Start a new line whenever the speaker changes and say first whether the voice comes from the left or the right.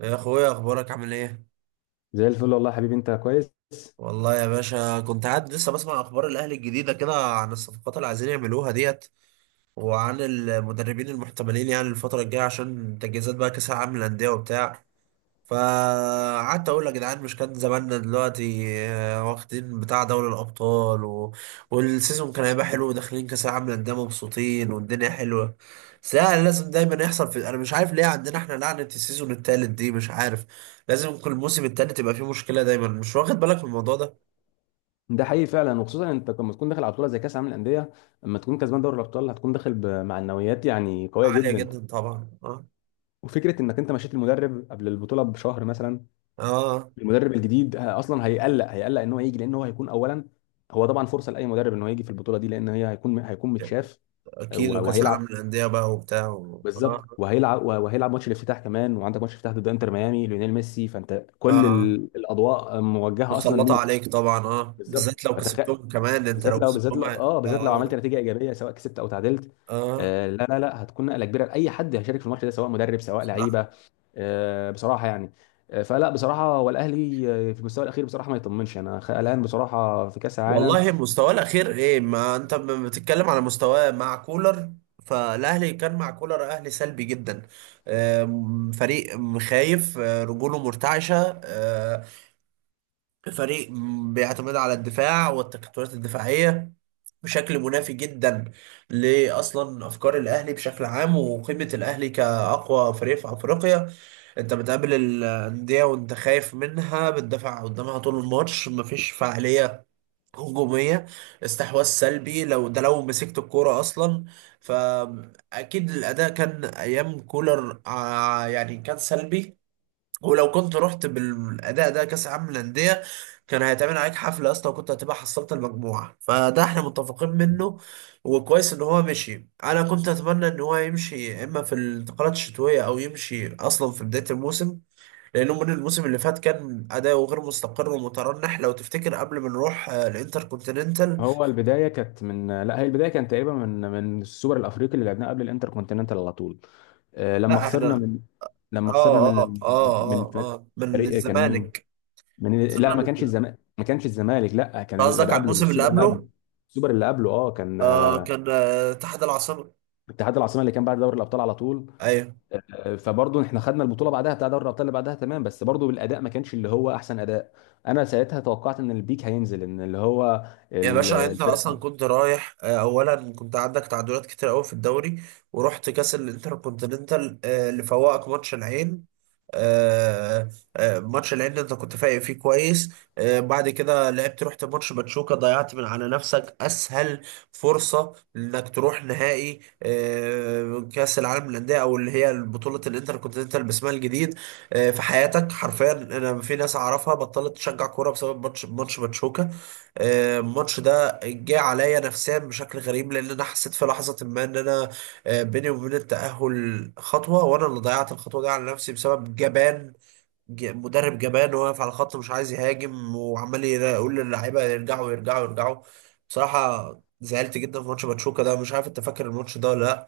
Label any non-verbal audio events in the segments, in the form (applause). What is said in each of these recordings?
right: يا اخويا، اخبارك عامل ايه؟
left: زي الفل والله يا حبيبي، انت كويس.
right: والله يا باشا كنت قاعد لسه بسمع اخبار الاهلي الجديده كده عن الصفقات اللي عايزين يعملوها ديت وعن المدربين المحتملين، يعني الفتره الجايه عشان تجهيزات بقى كاس العالم للانديه وبتاع. فقعدت اقول يا جدعان، مش كان زماننا دلوقتي واخدين بتاع دوري الابطال و... والسيزون كان هيبقى حلو وداخلين كاس العالم للانديه مبسوطين والدنيا حلوه. بس لا، لازم دايما يحصل في، انا مش عارف ليه عندنا احنا لعنه السيزون التالت دي، مش عارف. لازم كل موسم التالت يبقى فيه مشكله دايما، مش واخد بالك من الموضوع ده؟
left: ده حقيقي فعلا، وخصوصا انت لما تكون داخل على بطوله زي كاس العالم للانديه، لما تكون كسبان دوري الابطال هتكون داخل بمعنويات يعني قويه
right: عاليه
left: جدا.
right: جدا طبعا، اه
left: وفكره انك انت مشيت المدرب قبل البطوله بشهر مثلا،
right: اه.
left: المدرب الجديد اصلا هيقلق ان هو يجي، لان هو هيكون اولا، هو طبعا فرصه لاي مدرب ان هو يجي في البطوله دي، لان هي هيكون متشاف. آه،
right: اكيد،
left: و-
right: وكاس
left: وهيلعب.
right: العالم للانديه بقى وبتاع و...
left: بالظبط،
right: اه.
left: وهيلعب ماتش الافتتاح كمان، وعندك ماتش افتتاح ضد انتر ميامي، ليونيل ميسي، فانت كل
right: اه،
left: ال- الاضواء موجهه اصلا
right: متسلطة
left: ليك.
right: عليك طبعا، اه،
left: بالظبط،
right: بالذات لو كسبتهم كمان، انت
left: بالذات
right: لو
left: لو بالذات
right: كسبتهم،
left: لو
right: اه
left: اه بالذات لو
right: اه.
left: عملت نتيجه ايجابيه، سواء كسبت او تعادلت.
right: آه.
left: آه، لا لا لا، هتكون نقله كبيره لاي حد هيشارك في الماتش ده، سواء مدرب سواء
right: صراحة.
left: لعيبه. آه بصراحه، يعني آه، فلا بصراحه هو الاهلي في المستوى الاخير بصراحه ما يطمنش، انا قلقان بصراحه في كاس العالم.
right: والله مستواه الأخير ايه؟ ما انت بتتكلم على مستواه مع كولر، فالأهلي كان مع كولر أهلي سلبي جدا. فريق خايف، رجوله مرتعشة، فريق بيعتمد على الدفاع والتكتلات الدفاعية بشكل منافي جدا لأصلا أفكار الأهلي بشكل عام وقيمة الأهلي كأقوى فريق في أفريقيا. انت بتقابل الانديه وانت خايف منها، بتدافع قدامها طول الماتش، مفيش فعاليه هجوميه، استحواذ سلبي لو ده لو مسكت الكوره اصلا. فاكيد الاداء كان ايام كولر، يعني كان سلبي. ولو كنت رحت بالاداء ده كاس عالم للانديه كان هيتعمل عليك حفله اصلا، وكنت هتبقى حصلت المجموعه، فده احنا متفقين منه. وكويس ان هو مشي. انا كنت اتمنى ان هو يمشي يا اما في الانتقالات الشتويه او يمشي اصلا في بدايه الموسم، لأنه من الموسم اللي فات كان أداؤه غير مستقر ومترنح، لو تفتكر قبل ما نروح الانتر كونتيننتال.
left: هو البدايه كانت من لا هي البدايه كانت تقريبا من السوبر الافريقي اللي لعبناه قبل الانتر كونتيننتال على طول. آه، لما
right: لا
left: خسرنا
right: احنا
left: من لما خسرنا
right: اه. اه
left: من من
right: اه اه، اه من
left: فريق، كان مين؟
right: الزمالك.
left: لا،
right: خسرنا
left: ما كانش
right: من-
left: الزمالك، لا، كان
right: قصدك
left: اللي
right: على
left: قبله،
right: الموسم اللي
left: السوبر اللي قبله.
right: قبله.
left: السوبر اللي قبله، كان
right: آه، كان آه اتحاد العاصمة.
left: اتحاد العاصمه، اللي كان بعد دوري الابطال على طول.
right: ايوه.
left: آه، فبرضه احنا خدنا البطوله بعدها، بتاع دوري الابطال اللي بعدها، تمام، بس برضه الاداء ما كانش اللي هو احسن اداء. انا ساعتها توقعت ان البيك هينزل، ان اللي هو
right: يا
left: ال-
right: باشا انت
left: الفرقه.
right: اصلا كنت رايح، اولا كنت عندك تعادلات كتير قوي في الدوري، ورحت كاس الانتركونتيننتال، اللي فوقك ماتش العين. آه، ماتش العين اللي انت كنت فايق فيه كويس، بعد كده لعبت، رحت ماتش باتشوكا، ضيعت من على نفسك اسهل فرصة انك تروح نهائي، كاس العالم للانديه او اللي هي بطولة الانتركونتيننتال باسمها الجديد، في حياتك حرفيا. انا في ناس اعرفها بطلت تشجع كوره بسبب ماتش باتشوكا. الماتش ده جه عليا نفسيا بشكل غريب، لان انا حسيت في لحظه ما ان انا بيني وبين التاهل خطوه، وانا اللي ضيعت الخطوه دي على نفسي بسبب جبان، مدرب جبان واقف على الخط مش عايز يهاجم، وعمال يقول للعيبه يرجعوا يرجعوا يرجعوا، بصراحه. زعلت جدا في ماتش باتشوكا ده، مش عارف انت فاكر الماتش ده ولا لا،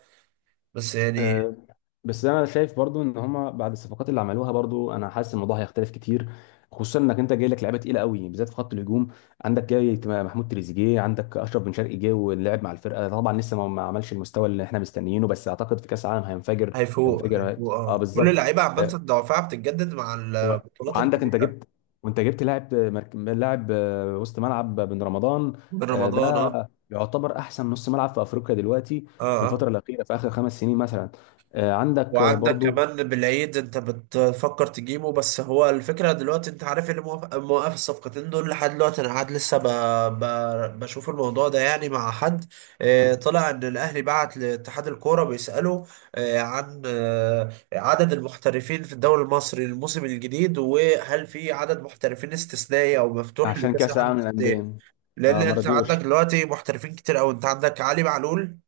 right: بس يعني.
left: أه، بس انا شايف برضو ان هما بعد الصفقات اللي عملوها، برضو انا حاسس الموضوع هيختلف كتير، خصوصا انك انت جاي لك لعيبه تقيله قوي بالذات في خط الهجوم. عندك جاي محمود تريزيجيه، عندك اشرف بن شرقي جه ولعب مع الفرقه، طبعا لسه ما عملش المستوى اللي احنا مستنيينه، بس اعتقد في كاس العالم هينفجر.
right: هيفوق
left: هينفجر،
right: هيفوق
left: اه
right: اه، كل
left: بالظبط.
right: اللعيبه عامه
left: آه،
right: دوافعها بتتجدد مع
left: و...
right: البطولات
left: وعندك انت
right: الكبيره.
left: جبت، وانت جبت لاعب وسط ملعب، بن رمضان.
right: من
left: آه،
right: رمضان،
left: ده
right: اه
left: يعتبر احسن نص ملعب في افريقيا دلوقتي،
right: اه.
left: في
right: آه.
left: الفتره الاخيره، في اخر خمس سنين مثلا. عندك
right: وعندك
left: برضو
right: كمان بالعيد انت بتفكر تجيبه. بس هو الفكرة دلوقتي، انت عارف اللي موقف الصفقتين دول لحد دلوقتي، انا قاعد لسه ب... ب... بشوف الموضوع ده يعني مع حد. اه، طلع ان الاهلي بعت لاتحاد الكورة بيسأله اه عن اه عدد المحترفين في الدوري المصري الموسم الجديد، وهل في عدد محترفين استثنائي او مفتوح
left: عشان
right: لكأس
left: كاس
right: العالم
left: العالم
right: للأندية،
left: للانديه.
right: لان
left: اه،
right: انت عندك
left: ماراديوش.
right: دلوقتي محترفين كتير، او انت عندك علي معلول،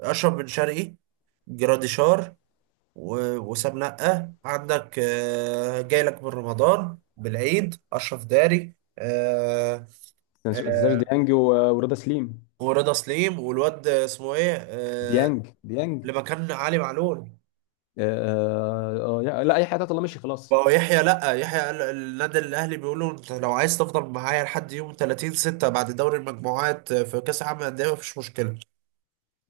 right: اشرف بن شرقي، جراديشار، وسام نقة، عندك جاي لك من رمضان بالعيد، أشرف داري،
left: ما تنساش
right: آه،
left: ديانج و- ورضا سليم.
right: ورضا سليم، والواد اسمه ايه،
left: ديانج.
right: اللي مكان علي معلول.
left: آه آه. آه، لا اي حاجه، الله مشي خلاص.
right: بقى يحيى، لا يحيى النادي الاهلي بيقولوا انت لو عايز تفضل معايا لحد يوم 30 6 بعد دوري المجموعات في كاس العالم للانديه مفيش مشكله.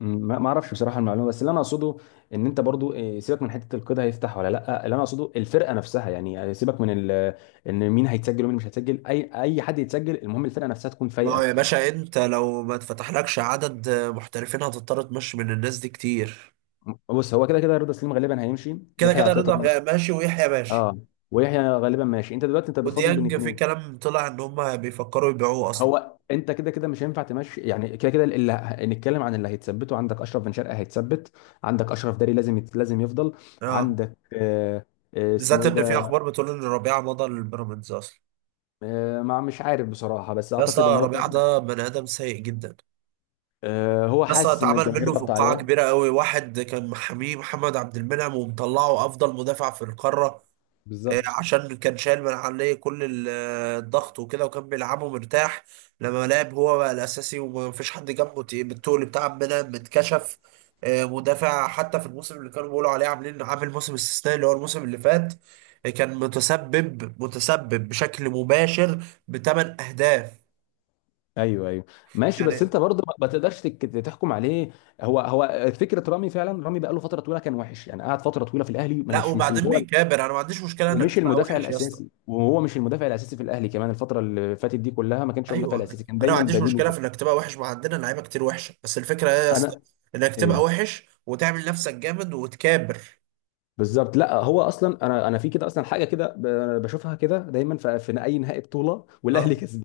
left: ما اعرفش بصراحه المعلومه، بس اللي انا اقصده ان انت برضو سيبك من حته القيد هيفتح ولا لا، اللي انا اقصده الفرقه نفسها. يعني سيبك من ان مين هيتسجل ومين مش هيتسجل، اي حد يتسجل، المهم الفرقه نفسها تكون
right: ما هو
left: فايقه.
right: يا باشا انت لو ما اتفتحلكش عدد محترفين هتضطر تمشي من الناس دي كتير.
left: بص، هو كده كده رضا سليم غالبا هيمشي،
right: كده
left: يحيى
right: كده
left: عطية
right: رضا
left: الله.
right: ماشي، ويحيى ماشي.
left: اه، ويحيى غالبا ماشي، انت دلوقتي انت بتفاضل بين
right: وديانج في
left: اتنين.
right: كلام طلع ان هم بيفكروا يبيعوه اصلا.
left: هو انت كده كده مش هينفع تمشي يعني، كده كده اللي نتكلم عن اللي هيتثبتوا. عندك اشرف بن شرقه هيتثبت، عندك اشرف داري لازم لازم يفضل.
right: اه،
left: عندك آه، اسمه
right: بالذات
left: ايه
right: ان في
left: ده؟
right: اخبار بتقول ان ربيعه مضى للبيراميدز اصلا.
left: آه، ما مش عارف بصراحة، بس
right: يا
left: أعتقد إن
right: اسطى
left: هو كده
right: ربيعه
left: كده.
right: ده بني ادم سيء جدا.
left: آه، هو
right: يا اسطى
left: حاسس إن
right: اتعمل
left: الجماهير
right: منه
left: ضغط
right: فقاعه
left: عليه.
right: كبيره قوي. واحد كان محاميه محمد عبد المنعم ومطلعه افضل مدافع في القاره،
left: بالظبط،
right: عشان كان شايل من عليه كل الضغط وكده، وكان بيلعبه مرتاح. لما لعب هو بقى الاساسي ومفيش حد جنبه تقيل، بالتقل بتاع منها متكشف، مدافع. حتى في الموسم اللي كانوا بيقولوا عليه عاملين عامل موسم استثنائي اللي هو الموسم اللي فات، كان متسبب بشكل مباشر بثمان اهداف،
left: أيوه أيوه. ماشي، بس
right: يعني.
left: أنت برضه ما تقدرش تحكم عليه. هو فكرة رامي فعلا، رامي بقى له فترة طويلة كان وحش، يعني قعد فترة طويلة في الأهلي، ما-
right: لا
left: مش مش اللي
right: وبعدين
left: هو،
right: بيكابر. انا ما عنديش مشكله انك
left: ومش
right: تبقى
left: المدافع
right: وحش يا اسطى.
left: الأساسي، وهو مش المدافع الأساسي في الأهلي كمان. الفترة اللي فاتت دي كلها ما كانش هو المدافع
right: ايوه.
left: الأساسي، كان
right: انا ما
left: دايما
right: عنديش
left: بديل
right: مشكله في
left: وكده.
right: انك تبقى وحش، ما عندنا لعيبه كتير وحشه، بس الفكره ايه يا اسطى؟
left: أنا
right: انك تبقى
left: إيه؟
right: وحش وتعمل نفسك جامد وتكابر.
left: بالظبط. لا، هو أصلا أنا في كده أصلا، حاجة كده بشوفها كده دايما في أي نهائي بطولة والأهلي
right: اه.
left: كسبان.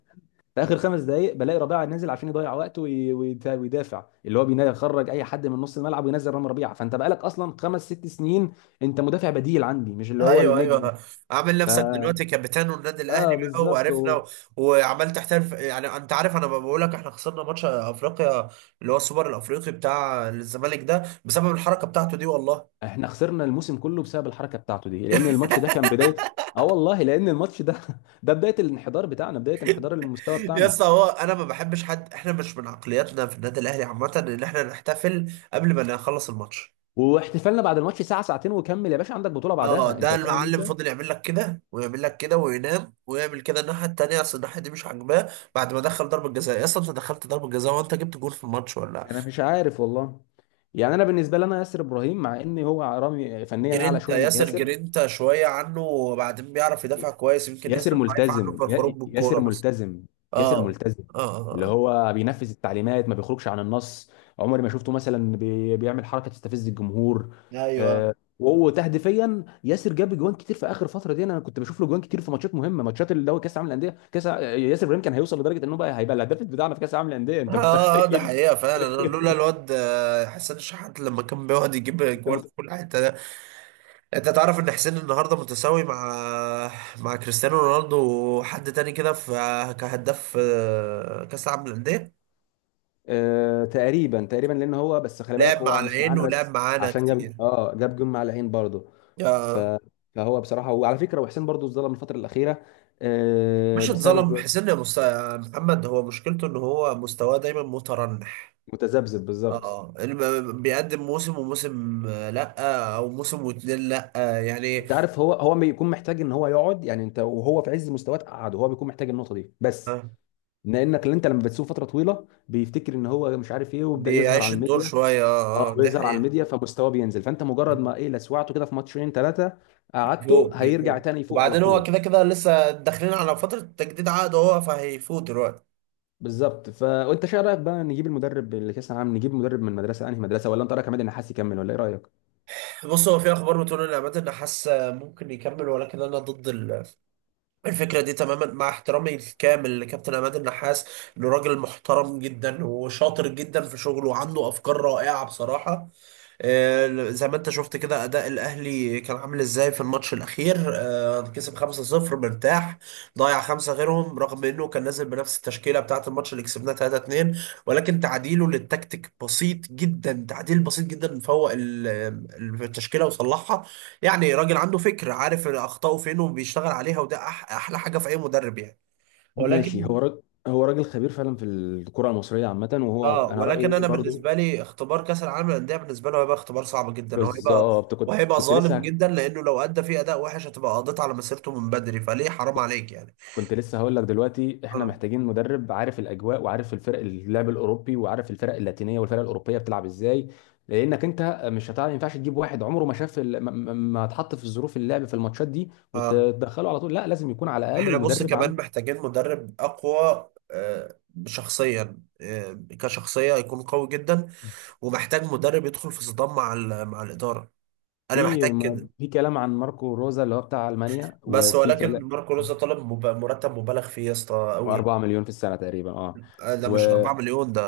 left: في اخر خمس دقائق بلاقي ربيعه نازل عشان يضيع وقته، وي- ويت- ويدافع، اللي هو يخرج اي حد من نص الملعب، وينزل رامي ربيعه. فانت بقالك اصلا خمس ست سنين انت مدافع بديل عندي، مش اللي هو
right: ايوه
left: النجم.
right: ايوه. عامل
left: ف...
right: نفسك دلوقتي كابتن والنادي الاهلي
left: اه
right: بقى
left: بالظبط.
right: وعرفنا و... وعمال تحترف. يعني انت عارف انا بقول لك، احنا خسرنا ماتش افريقيا اللي هو السوبر الافريقي بتاع الزمالك ده بسبب الحركه بتاعته دي والله.
left: احنا خسرنا الموسم كله بسبب الحركه بتاعته دي، لان الماتش ده كان
right: (laughs)
left: بدايه. اه والله، لان الماتش ده (laughs) ده بدايه الانحدار بتاعنا، بدايه انحدار المستوى
right: يا
left: بتاعنا.
right: اسطى هو انا ما بحبش حد. احنا مش من عقلياتنا في النادي الاهلي عامه ان احنا نحتفل قبل ما نخلص الماتش.
left: واحتفالنا بعد الماتش ساعه ساعتين وكمل يا باشا، عندك بطوله
right: اه،
left: بعدها، انت
right: ده
left: فاهم
right: المعلم
left: انت.
right: فضل يعمل لك كده ويعمل لك كده وينام ويعمل كده الناحيه التانيه، اصل الناحيه دي مش عاجباه. بعد ما دخل ضربه جزاء، يا اسطى انت دخلت ضربه جزاء وانت جبت جول في الماتش ولا؟
left: انا مش عارف والله. يعني انا بالنسبه لي، انا ياسر ابراهيم، مع ان هو رامي فنيا اعلى
right: جرينتا،
left: شويه من
right: ياسر
left: ياسر.
right: جرينتا شويه عنه، وبعدين بيعرف يدافع كويس، يمكن ياسر
left: ياسر
right: ضعيف عنه
left: ملتزم
right: في الخروج
left: يا-
right: بالكوره
left: ياسر
right: بس.
left: ملتزم ياسر
right: اه
left: ملتزم
right: اه
left: اللي
right: اه
left: هو بينفذ التعليمات، ما بيخرجش عن النص، عمري ما شفته مثلا بيعمل حركه تستفز الجمهور.
right: اه. ايوه،
left: وهو تهديفيا ياسر جاب جوان كتير في اخر فتره دي، انا كنت بشوف له جوان كتير في ماتشات مهمه، ماتشات اللي هو كاس العالم للانديه، ياسر ابراهيم كان هيوصل لدرجه انه بقى هيبقى الهداف بتاعنا في كاس العالم للانديه،
right: اه.
left: انت
right: ده
left: متخيل؟
right: حقيقه فعلا. أنا لولا
left: (laughs)
right: الواد حسين الشحات لما كان بيقعد يجيب جوان
left: انت
right: في كل حته. انت تعرف ان حسين النهارده متساوي مع مع كريستيانو رونالدو وحد تاني كده في كهداف كاس العالم للانديه.
left: تقريبا تقريبا، لان هو بس خلي بالك،
right: لعب مع
left: هو مش
right: العين
left: معانا
right: ولعب
left: بس
right: معانا
left: عشان جاب
right: كتير،
left: اه جاب جون مع العين برضه. ف...
right: آه،
left: فهو بصراحه، وعلى فكره وحسين برضه اتظلم الفتره الاخيره آه
right: مش اتظلم
left: بسبب
right: حسين يا يا محمد. هو مشكلته ان هو مستواه دايما مترنح.
left: متذبذب بالظبط.
right: اه بيقدم موسم وموسم، لا او موسم واتنين، لا، يعني،
left: انت عارف، هو بيكون محتاج ان هو يقعد، يعني انت وهو في عز مستواه تقعده، هو بيكون محتاج النقطه دي بس،
right: آه،
left: لانك اللي انت لما بتسوق فتره طويله بيفتكر ان هو مش عارف ايه ويبدا يظهر على
right: بيعيش الدور
left: الميديا.
right: شويه، اه
left: اه،
right: اه، دي
left: بيظهر على
right: حقيقه.
left: الميديا فمستواه بينزل، فانت مجرد ما ايه لسوعته كده في ماتشين ثلاثه
right: من
left: قعدته
right: فوق، من
left: هيرجع
right: فوق.
left: تاني يفوق على
right: وبعدين هو
left: طول.
right: كده كده لسه داخلين على فترة تجديد عقد هو، فهيفوت دلوقتي.
left: بالظبط. وانت شايف رايك بقى، نجيب المدرب اللي كاس العالم نجيب مدرب من مدرسه، انهي مدرسه؟ ولا انت رايك عماد النحاس يكمل؟ ولا ايه رايك؟
right: بص، هو في اخبار بتقول ان عماد النحاس ممكن يكمل، ولكن انا ضد الفكرة دي تماما، مع احترامي الكامل لكابتن عماد النحاس، انه راجل محترم جدا وشاطر جدا في شغله وعنده افكار رائعة بصراحة. زي ما انت شفت كده اداء الاهلي كان عامل ازاي في الماتش الاخير، كسب 5-0 مرتاح، ضيع خمسه غيرهم، رغم انه كان نازل بنفس التشكيله بتاعه الماتش اللي كسبناه 3-2، ولكن تعديله للتكتيك بسيط جدا، تعديل بسيط جدا فوق التشكيله وصلحها. يعني راجل عنده فكر، عارف اخطائه فين وبيشتغل عليها، وده احلى حاجه في اي مدرب يعني. ولكن
left: ماشي. هو راجل خبير فعلا في الكرة المصرية عامة، وهو
right: اه،
left: أنا
right: ولكن
left: رأيي
right: انا
left: برضو
right: بالنسبه لي اختبار كاس العالم للانديه بالنسبه له هيبقى اختبار صعب جدا، وهيبقى،
left: بالظبط. كنت
right: وهيبقى
left: كنت
right: ظالم
left: لسه
right: جدا، لانه لو ادى فيه اداء وحش هتبقى قضيت على مسيرته من بدري، فليه؟ حرام عليك يعني.
left: كنت لسه هقول لك دلوقتي احنا
right: اه
left: محتاجين مدرب عارف الاجواء، وعارف الفرق، اللعب الاوروبي، وعارف الفرق اللاتينيه والفرق الاوروبيه بتلعب ازاي، لانك انت مش هتعرف، ما ينفعش تجيب واحد عمره ما شاف ما اتحط في ظروف اللعب في الماتشات دي
right: اه.
left: وتدخله على طول، لا لازم يكون على الاقل
right: احنا بص
left: المدرب
right: كمان
left: عنده.
right: محتاجين مدرب اقوى، شخصيا، كشخصيه يكون قوي جدا، ومحتاج مدرب يدخل في صدام مع مع الاداره. انا محتاج
left: في ما-
right: كده.
left: في كلام عن ماركو روزا اللي هو بتاع المانيا،
right: بس
left: وفي
right: ولكن
left: كلام
right: ماركو لوزا طلب مرتب مبالغ فيه يا اسطى قوي.
left: 4 مليون في السنه تقريبا. اه
right: ده
left: و
right: مش 4 مليون، ده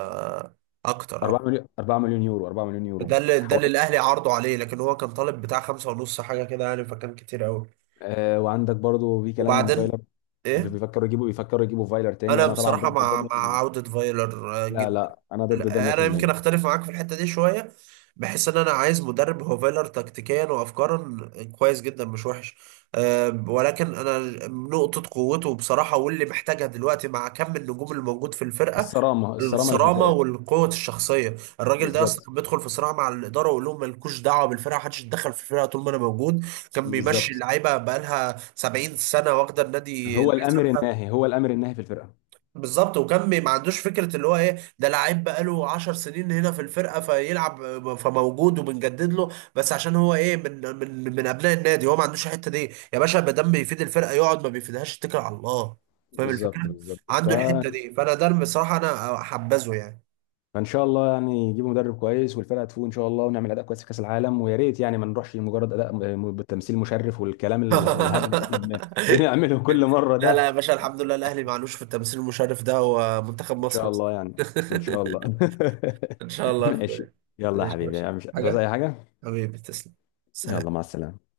left: 4
right: اكتر.
left: مليون، 4 مليون يورو، 4 مليون يورو
right: ده اللي، ده اللي
left: حوالي.
right: الاهلي عرضوا عليه، لكن هو كان طالب بتاع 5 ونص حاجه كده يعني، فكان كتير قوي.
left: وعندك برضو في كلام ان
right: وبعدين
left: فايلر،
right: ايه،
left: بيفكروا يجيبوا فايلر تاني،
right: انا
left: وانا طبعا
right: بصراحه
left: ضد ده
right: مع مع
left: 100%.
right: عوده فايلر
left: لا
right: جدا.
left: لا، انا ضد ده
right: انا يمكن
left: 100%.
right: اختلف معاك في الحته دي شويه، بحس ان انا عايز مدرب. هو فايلر تكتيكيا وافكارا كويس جدا، مش وحش. أه ولكن انا نقطه قوته بصراحه واللي محتاجها دلوقتي مع كم النجوم اللي موجود في الفرقه،
left: الصرامه، الصرامه اللي في
right: الصرامه
left: الفرقه.
right: والقوه الشخصيه. الراجل ده اصلا
left: بالظبط.
right: كان بيدخل في صراع مع الاداره ويقول لهم مالكوش دعوه بالفرقه، محدش يتدخل في الفرقه طول ما انا موجود. كان بيمشي
left: بالظبط،
right: اللعيبه بقالها 70 سنه واخده النادي
left: هو الامر
right: لحسابها.
left: الناهي، هو الامر الناهي في الفرقه.
right: بالظبط، وكان ما عندوش فكره اللي هو ايه ده لعيب بقاله 10 سنين هنا في الفرقه فيلعب فموجود وبنجدد له بس عشان هو ايه من من من ابناء النادي. هو ما عندوش الحته دي يا باشا. ما دام بيفيد الفرقه يقعد، ما بيفيدهاش اتكل على الله. فاهم
left: بالظبط.
right: الفكره؟
left: بالظبط،
right: عنده الحته دي، فانا ده بصراحه انا حبذه يعني.
left: فان شاء الله يعني يجيبوا مدرب كويس، والفرقه تفوق ان شاء الله، ونعمل اداء كويس في كاس العالم، ويا ريت يعني ما نروحش مجرد اداء بالتمثيل مشرف، والكلام الهبل اللي احنا
right: (laughs)
left: بنعمله كل مره
right: لا لا
left: ده.
right: يا باشا، الحمد لله الاهلي معلوش في التمثيل المشرف ده ومنتخب
left: ان
right: مصر
left: شاء
right: بس.
left: الله يعني.
right: (laughs)
left: ان شاء الله
right: ان شاء الله
left: (laughs)
right: يا
left: ماشي.
right: اخويا.
left: يلا يا
right: ماشي يا باشا.
left: حبيبي، مش هتعوز
right: حاجه،
left: اي حاجه؟
right: حبيبي تسلم.
left: يلا،
right: سلام.
left: مع السلامه.